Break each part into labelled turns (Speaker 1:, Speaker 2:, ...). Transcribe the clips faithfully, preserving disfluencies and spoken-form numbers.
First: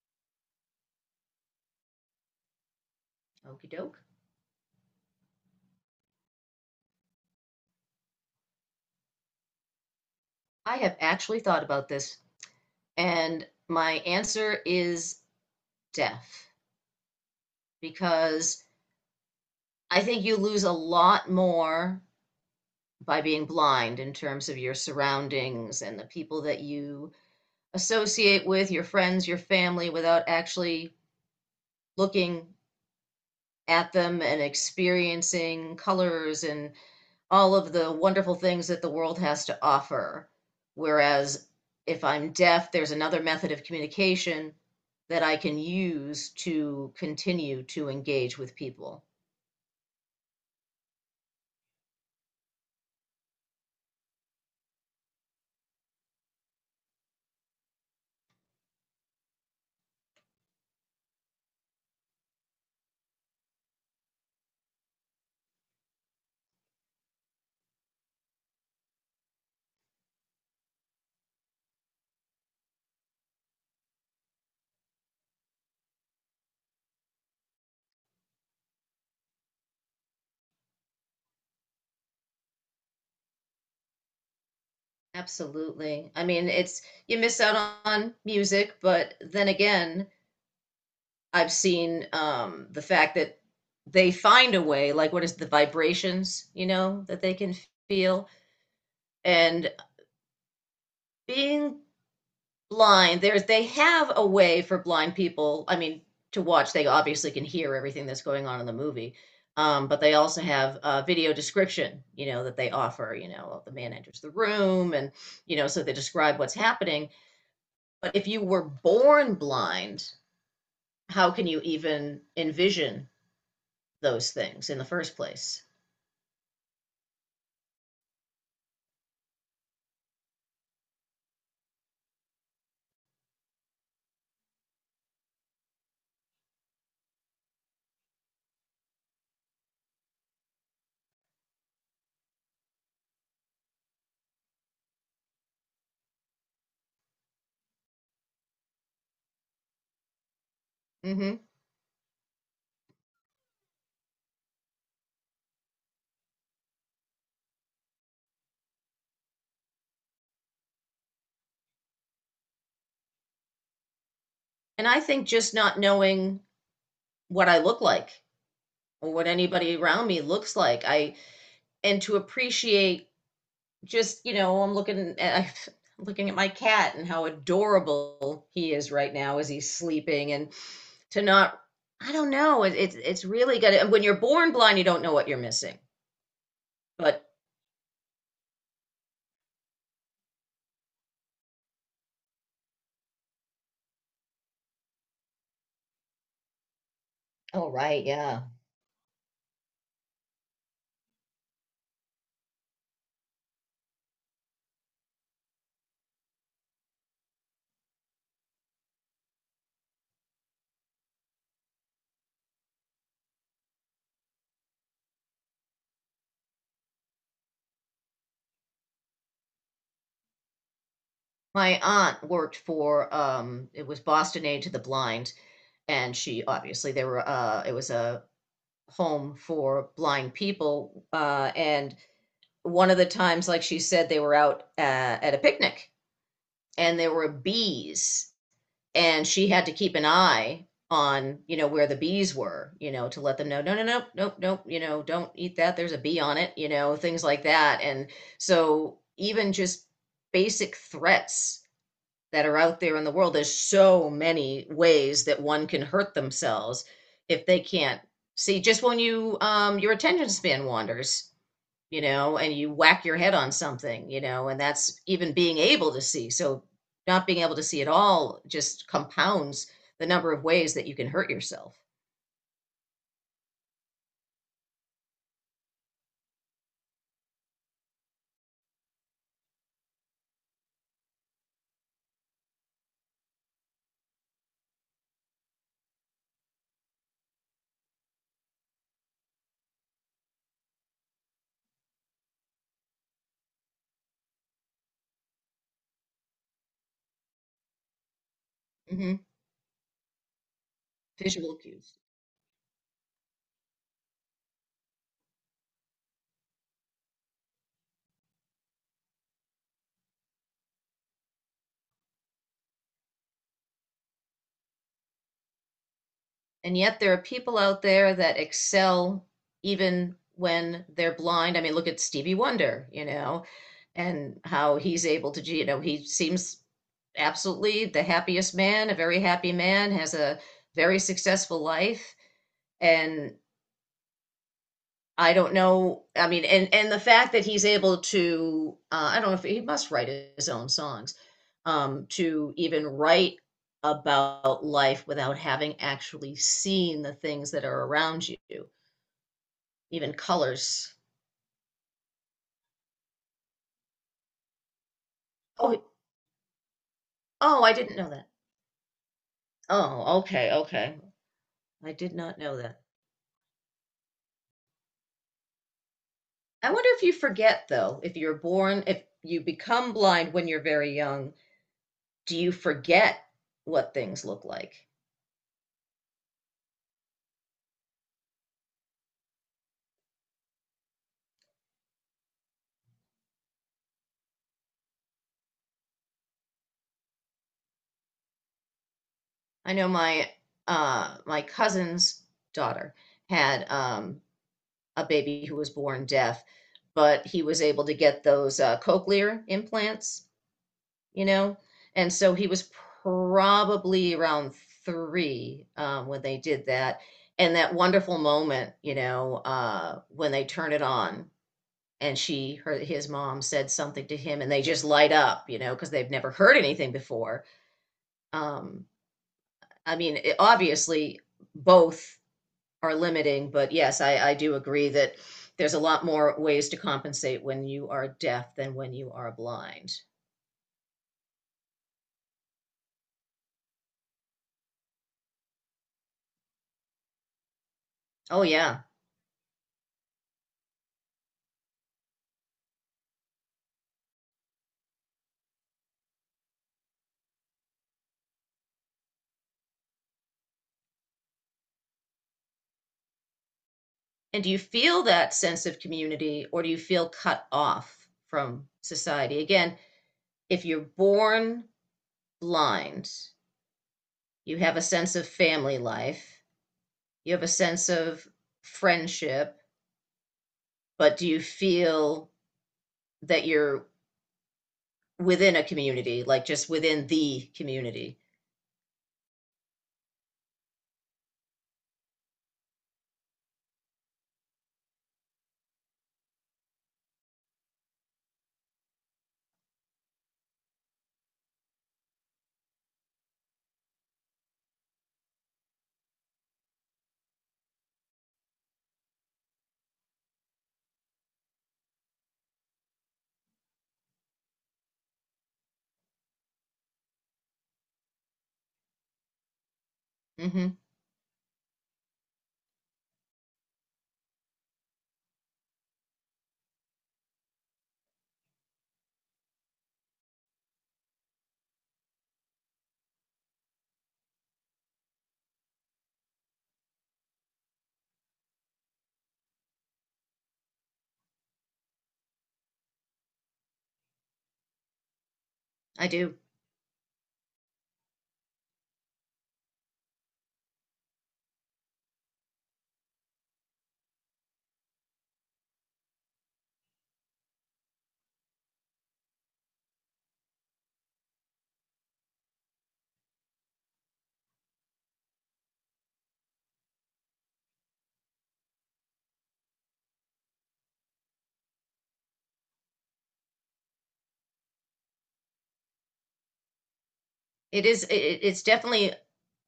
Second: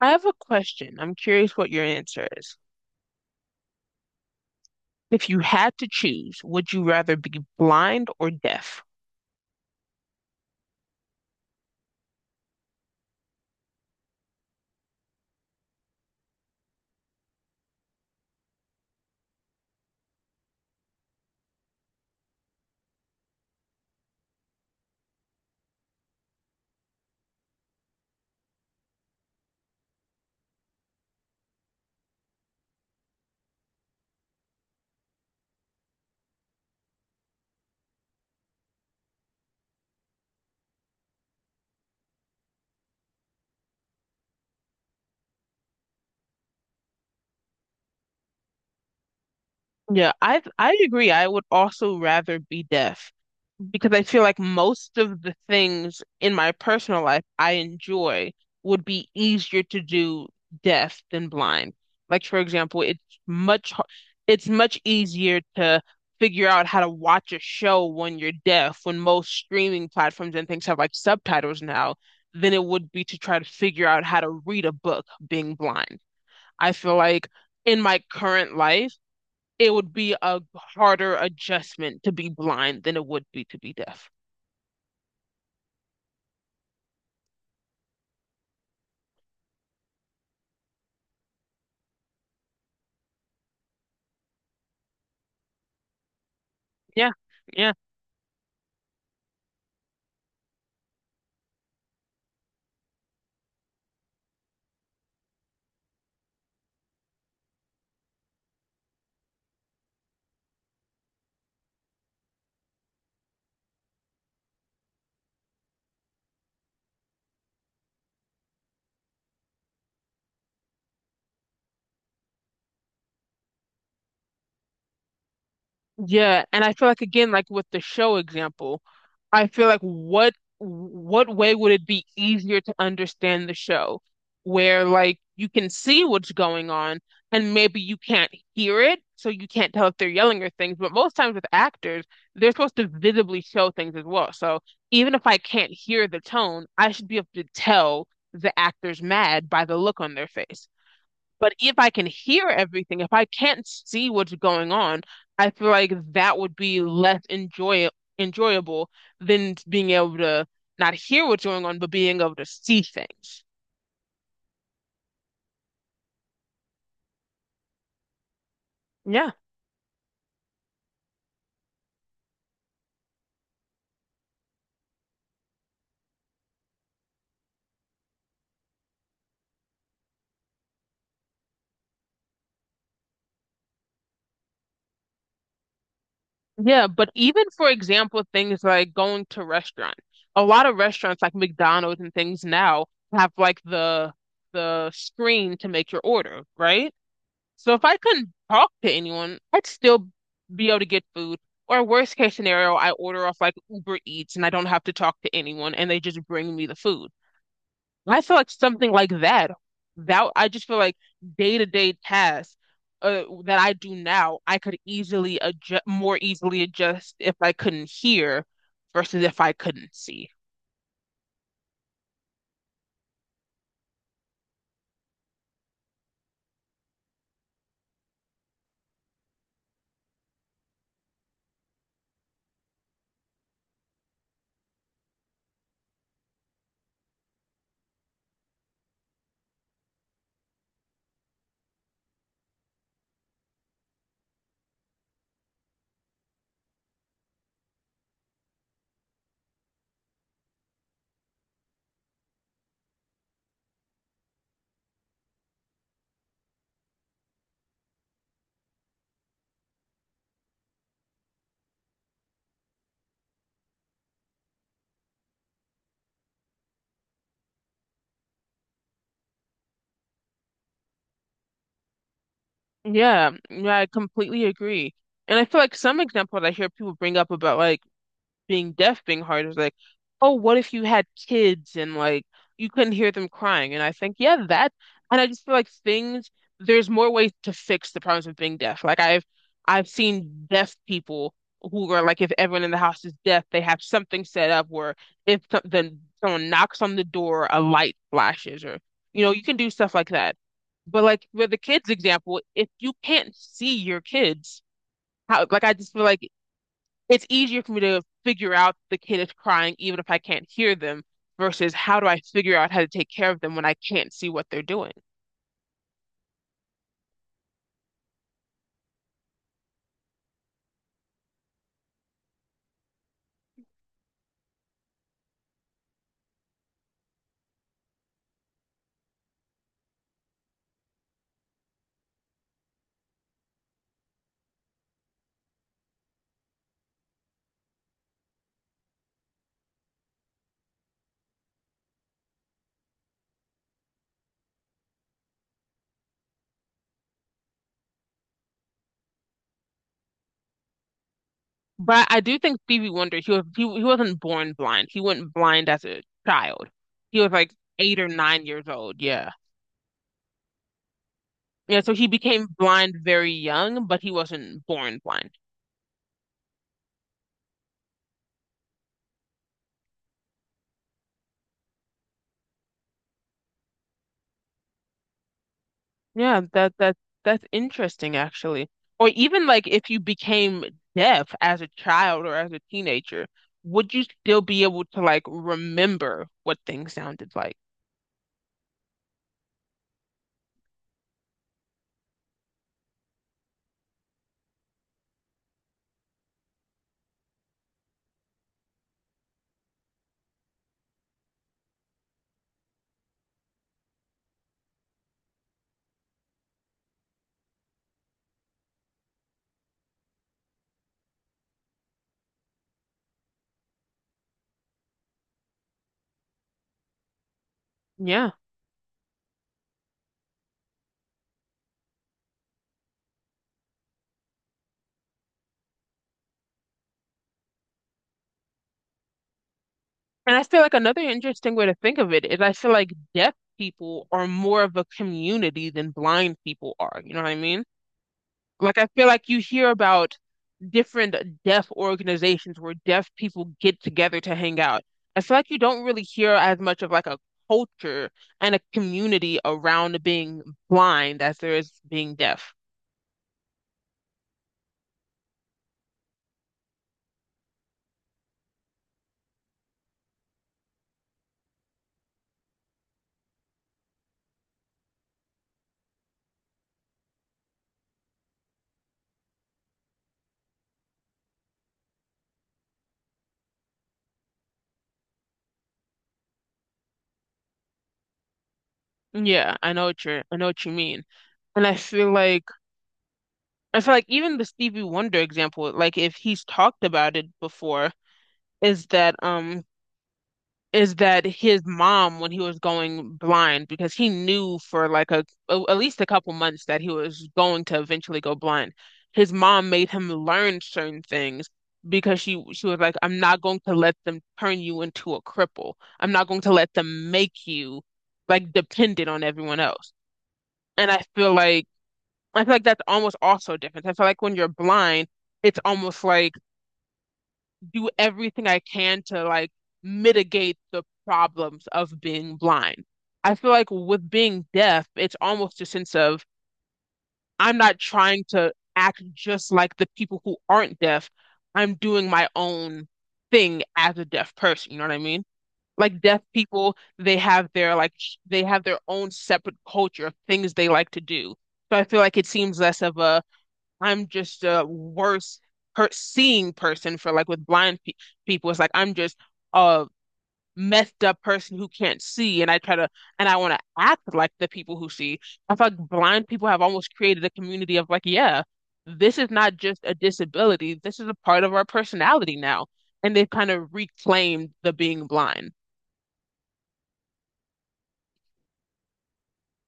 Speaker 1: I have a question. I'm curious what your answer is.
Speaker 2: Okey doke.
Speaker 1: If you had to choose, would you rather be blind or deaf?
Speaker 2: I have actually thought about this, and my answer is deaf, because I think you lose a lot more by being blind in terms of your surroundings and the people that you associate with, your friends, your family, without actually looking at them and experiencing colors and all of the wonderful things that the world has to offer. Whereas if I'm deaf, there's another method of communication that I can use to continue to engage with people.
Speaker 1: Yeah, I I agree. I would also rather be deaf because I feel like most of the things in my personal life I enjoy would be easier to do deaf than blind. Like for example, it's much h- it's much easier to figure out how to watch a show when you're deaf, when most streaming platforms and things have like subtitles now, than it would be to try to figure out how to read a book being blind. I feel like in my current life, it would be a harder adjustment to be blind than it would be to be deaf.
Speaker 2: Absolutely. I mean, it's you miss out on music, but then again, I've seen um, the fact that they find a way, like what is the vibrations, you know,
Speaker 1: Yeah,
Speaker 2: that they can
Speaker 1: yeah,
Speaker 2: feel, and being blind there's they have a way for blind people, I mean, to watch. They obviously can hear everything that's going on in the movie, um, but they also have uh, video description, you know, that they offer. You know, the man enters the room, and you know, so they describe what's happening. But if you were born blind, how can you even envision those things in the first place?
Speaker 1: yeah. And I feel like again, like with the show example, I feel like what what way would it be easier to understand the show where like you can see what's going on and maybe you can't hear it, so you can't tell if they're yelling or things, but most times with actors, they're supposed to visibly show things as well. So even if I can't hear the tone, I should be able to tell the actor's mad by the look on their face.
Speaker 2: hmm
Speaker 1: But if I can hear everything, if I can't see what's going on, I feel like that would be less enjoy enjoyable than being able to not hear what's going on, but being able to see things.
Speaker 2: and I think just not knowing what I look like or what
Speaker 1: Yeah.
Speaker 2: anybody around me looks like, I and to appreciate, just, you know, i'm looking at I'm looking at my cat and how adorable he is right now as he's sleeping, and to not, I don't know, it, it's it's really good. And when you're born blind, you don't know what you're missing.
Speaker 1: Yeah, but
Speaker 2: But
Speaker 1: even for example, things like going to restaurants. A lot of restaurants like McDonald's and things now have like the the screen to make your order, right?
Speaker 2: oh,
Speaker 1: So if I
Speaker 2: right,
Speaker 1: couldn't
Speaker 2: yeah.
Speaker 1: talk to anyone, I'd still be able to get food. Or worst case scenario, I order off like Uber Eats and I don't have to talk to anyone and they just bring me the food. I feel like something like that, that I just feel like day-to-day tasks uh, that I do now, I could easily adjust, more easily adjust if I couldn't hear versus if I couldn't see.
Speaker 2: My aunt worked for um it was Boston Aid to the Blind, and she obviously there were uh it was a home for blind people, uh and one of the times, like, she said they were out, uh, at a picnic, and there were bees, and she had to keep an eye on, you know, where the bees were, you know, to let them know, no no no no no, you know, don't eat that, there's a bee on it, you know, things like that. And so even just basic threats that are out there in the world, there's so many ways that one can hurt themselves if they can't see. Just when you um your attention span wanders, you know, and you whack your head on something, you know, and that's even being able to see. So not being able to see at all just compounds the number of ways that you can hurt yourself.
Speaker 1: Yeah, yeah, I completely agree. And I feel like some example that I hear people bring up about like being deaf being hard is like, oh, what if you had kids and like you couldn't hear them crying? And I think, yeah, that, and I just feel like things, there's more ways to fix the problems of being deaf. Like I've, I've seen deaf people who are like, if everyone in the house is deaf, they have something set up where if so- then someone knocks on the door, a light flashes, or you
Speaker 2: hmm
Speaker 1: know, you can do stuff like that. But like with
Speaker 2: Visual
Speaker 1: the kids
Speaker 2: cues.
Speaker 1: example, if you can't see your kids, how like I just feel like it's easier for me to figure out the kid is crying even if I can't hear them versus how do I figure out how to take care of them when I can't see what they're doing.
Speaker 2: And yet there are people out there that excel even when they're blind. I mean, look at Stevie Wonder, you know, and how he's able to, you know, he seems absolutely the happiest man, a very happy man, has a very successful life. And I don't know. I mean, and and the fact that he's able to, uh, I don't know if he must write his own songs, um, to even write about life without having actually seen the things that are around you, even colors.
Speaker 1: But I do think Stevie Wonder, he was he, he wasn't born blind. He wasn't blind
Speaker 2: Oh,
Speaker 1: as a child. He was like
Speaker 2: oh, I didn't
Speaker 1: eight or
Speaker 2: know that.
Speaker 1: nine years old. Yeah.
Speaker 2: Oh, okay, okay.
Speaker 1: Yeah,
Speaker 2: I
Speaker 1: so he
Speaker 2: did not
Speaker 1: became
Speaker 2: know that.
Speaker 1: blind very young, but he wasn't born blind.
Speaker 2: I wonder if you forget though, if you're born, if you become blind when you're very young, do you forget what things look like?
Speaker 1: Yeah, that that that's interesting actually. Or even like if you became deaf as a child or as a teenager, would you still be able to like remember what things sounded like?
Speaker 2: I know my uh, my cousin's daughter had um, a baby who was born deaf, but he was able to get those uh, cochlear implants, you know, and so he was probably around three um, when they did that, and that wonderful moment, you know, uh, when they turn it on. And she, her, his mom said something to him, and they just light up, you know, because they've never heard anything before.
Speaker 1: Yeah.
Speaker 2: Um, I mean, it, obviously, both are limiting, but yes, I, I do agree that there's a lot more ways to compensate when you are deaf than when you are blind.
Speaker 1: And I feel like another interesting way to think of it is I feel like deaf people are more of a community than blind people are. You know what I mean?
Speaker 2: Oh,
Speaker 1: Like
Speaker 2: yeah.
Speaker 1: I feel like you hear about different deaf organizations where deaf people get together to hang out. I feel like you don't really hear as much of like a culture and a community around being blind as there is being deaf.
Speaker 2: And do you feel that sense of community, or do you feel cut off from society? Again, if you're born blind, you have a sense of family life, you have a sense of friendship, but do you feel that you're within a community, like just within the community?
Speaker 1: Yeah, I know what you're, I know what you mean. And I feel like I feel like even the Stevie Wonder example, like if he's talked about it before, is that um is that his mom when he was going blind because he knew for like a, a at least a couple months that he was going to eventually go blind. His mom made him learn certain things because she she was like, I'm not going to let them turn you into a cripple. I'm not going to let them make you like dependent on everyone else.
Speaker 2: hmm
Speaker 1: And I feel like I feel like that's almost also different. I feel like when you're blind, it's almost like do everything I can to like mitigate the problems of being blind. I feel like with being deaf, it's almost a sense of I'm not trying to act just like the people who aren't deaf. I'm doing my own thing as a deaf person, you know what I mean? Like
Speaker 2: I
Speaker 1: deaf
Speaker 2: do.
Speaker 1: people, they have their like sh- they have their own separate culture of things they like to do. So I feel like it seems less of a I'm just a worse per seeing person for like with blind pe people. It's like I'm just a messed up person who can't see, and I try to and I want to act like the people who see. I feel like blind people have almost created a community of like, yeah, this is not just a disability. This is a part of our personality now, and they've kind of reclaimed the being blind.
Speaker 2: It is, it, it's definitely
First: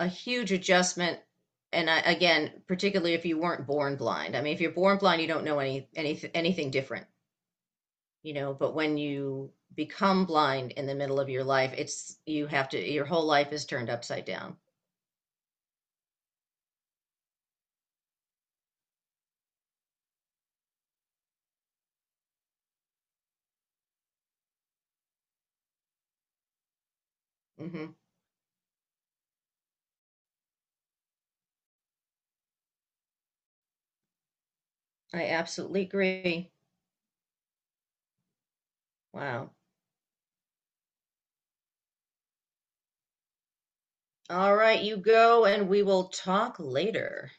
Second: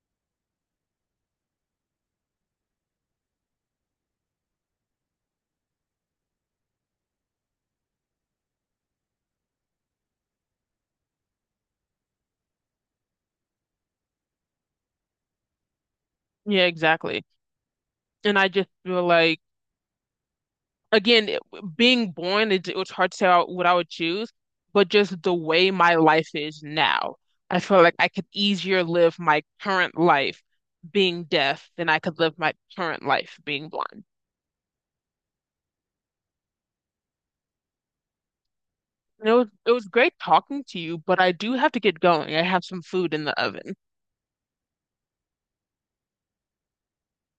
Speaker 2: a huge adjustment. And I, again, particularly if you weren't born blind. I mean, if you're born blind, you don't know any, any anything different, you know, but when you become blind in the middle of your life, it's, you have to, your whole life is turned upside down.
Speaker 1: Yeah, exactly. And I just feel like, again, it- being born, it, it was hard to say what I would choose, but just the way my life is now, I feel
Speaker 2: hmm
Speaker 1: like I could easier live my current life being deaf than I could live my current life being blind.
Speaker 2: I absolutely agree.
Speaker 1: And it was
Speaker 2: Wow.
Speaker 1: it was great talking to you, but I do have to get going. I have some food in the oven.
Speaker 2: All right, you go and we will talk later.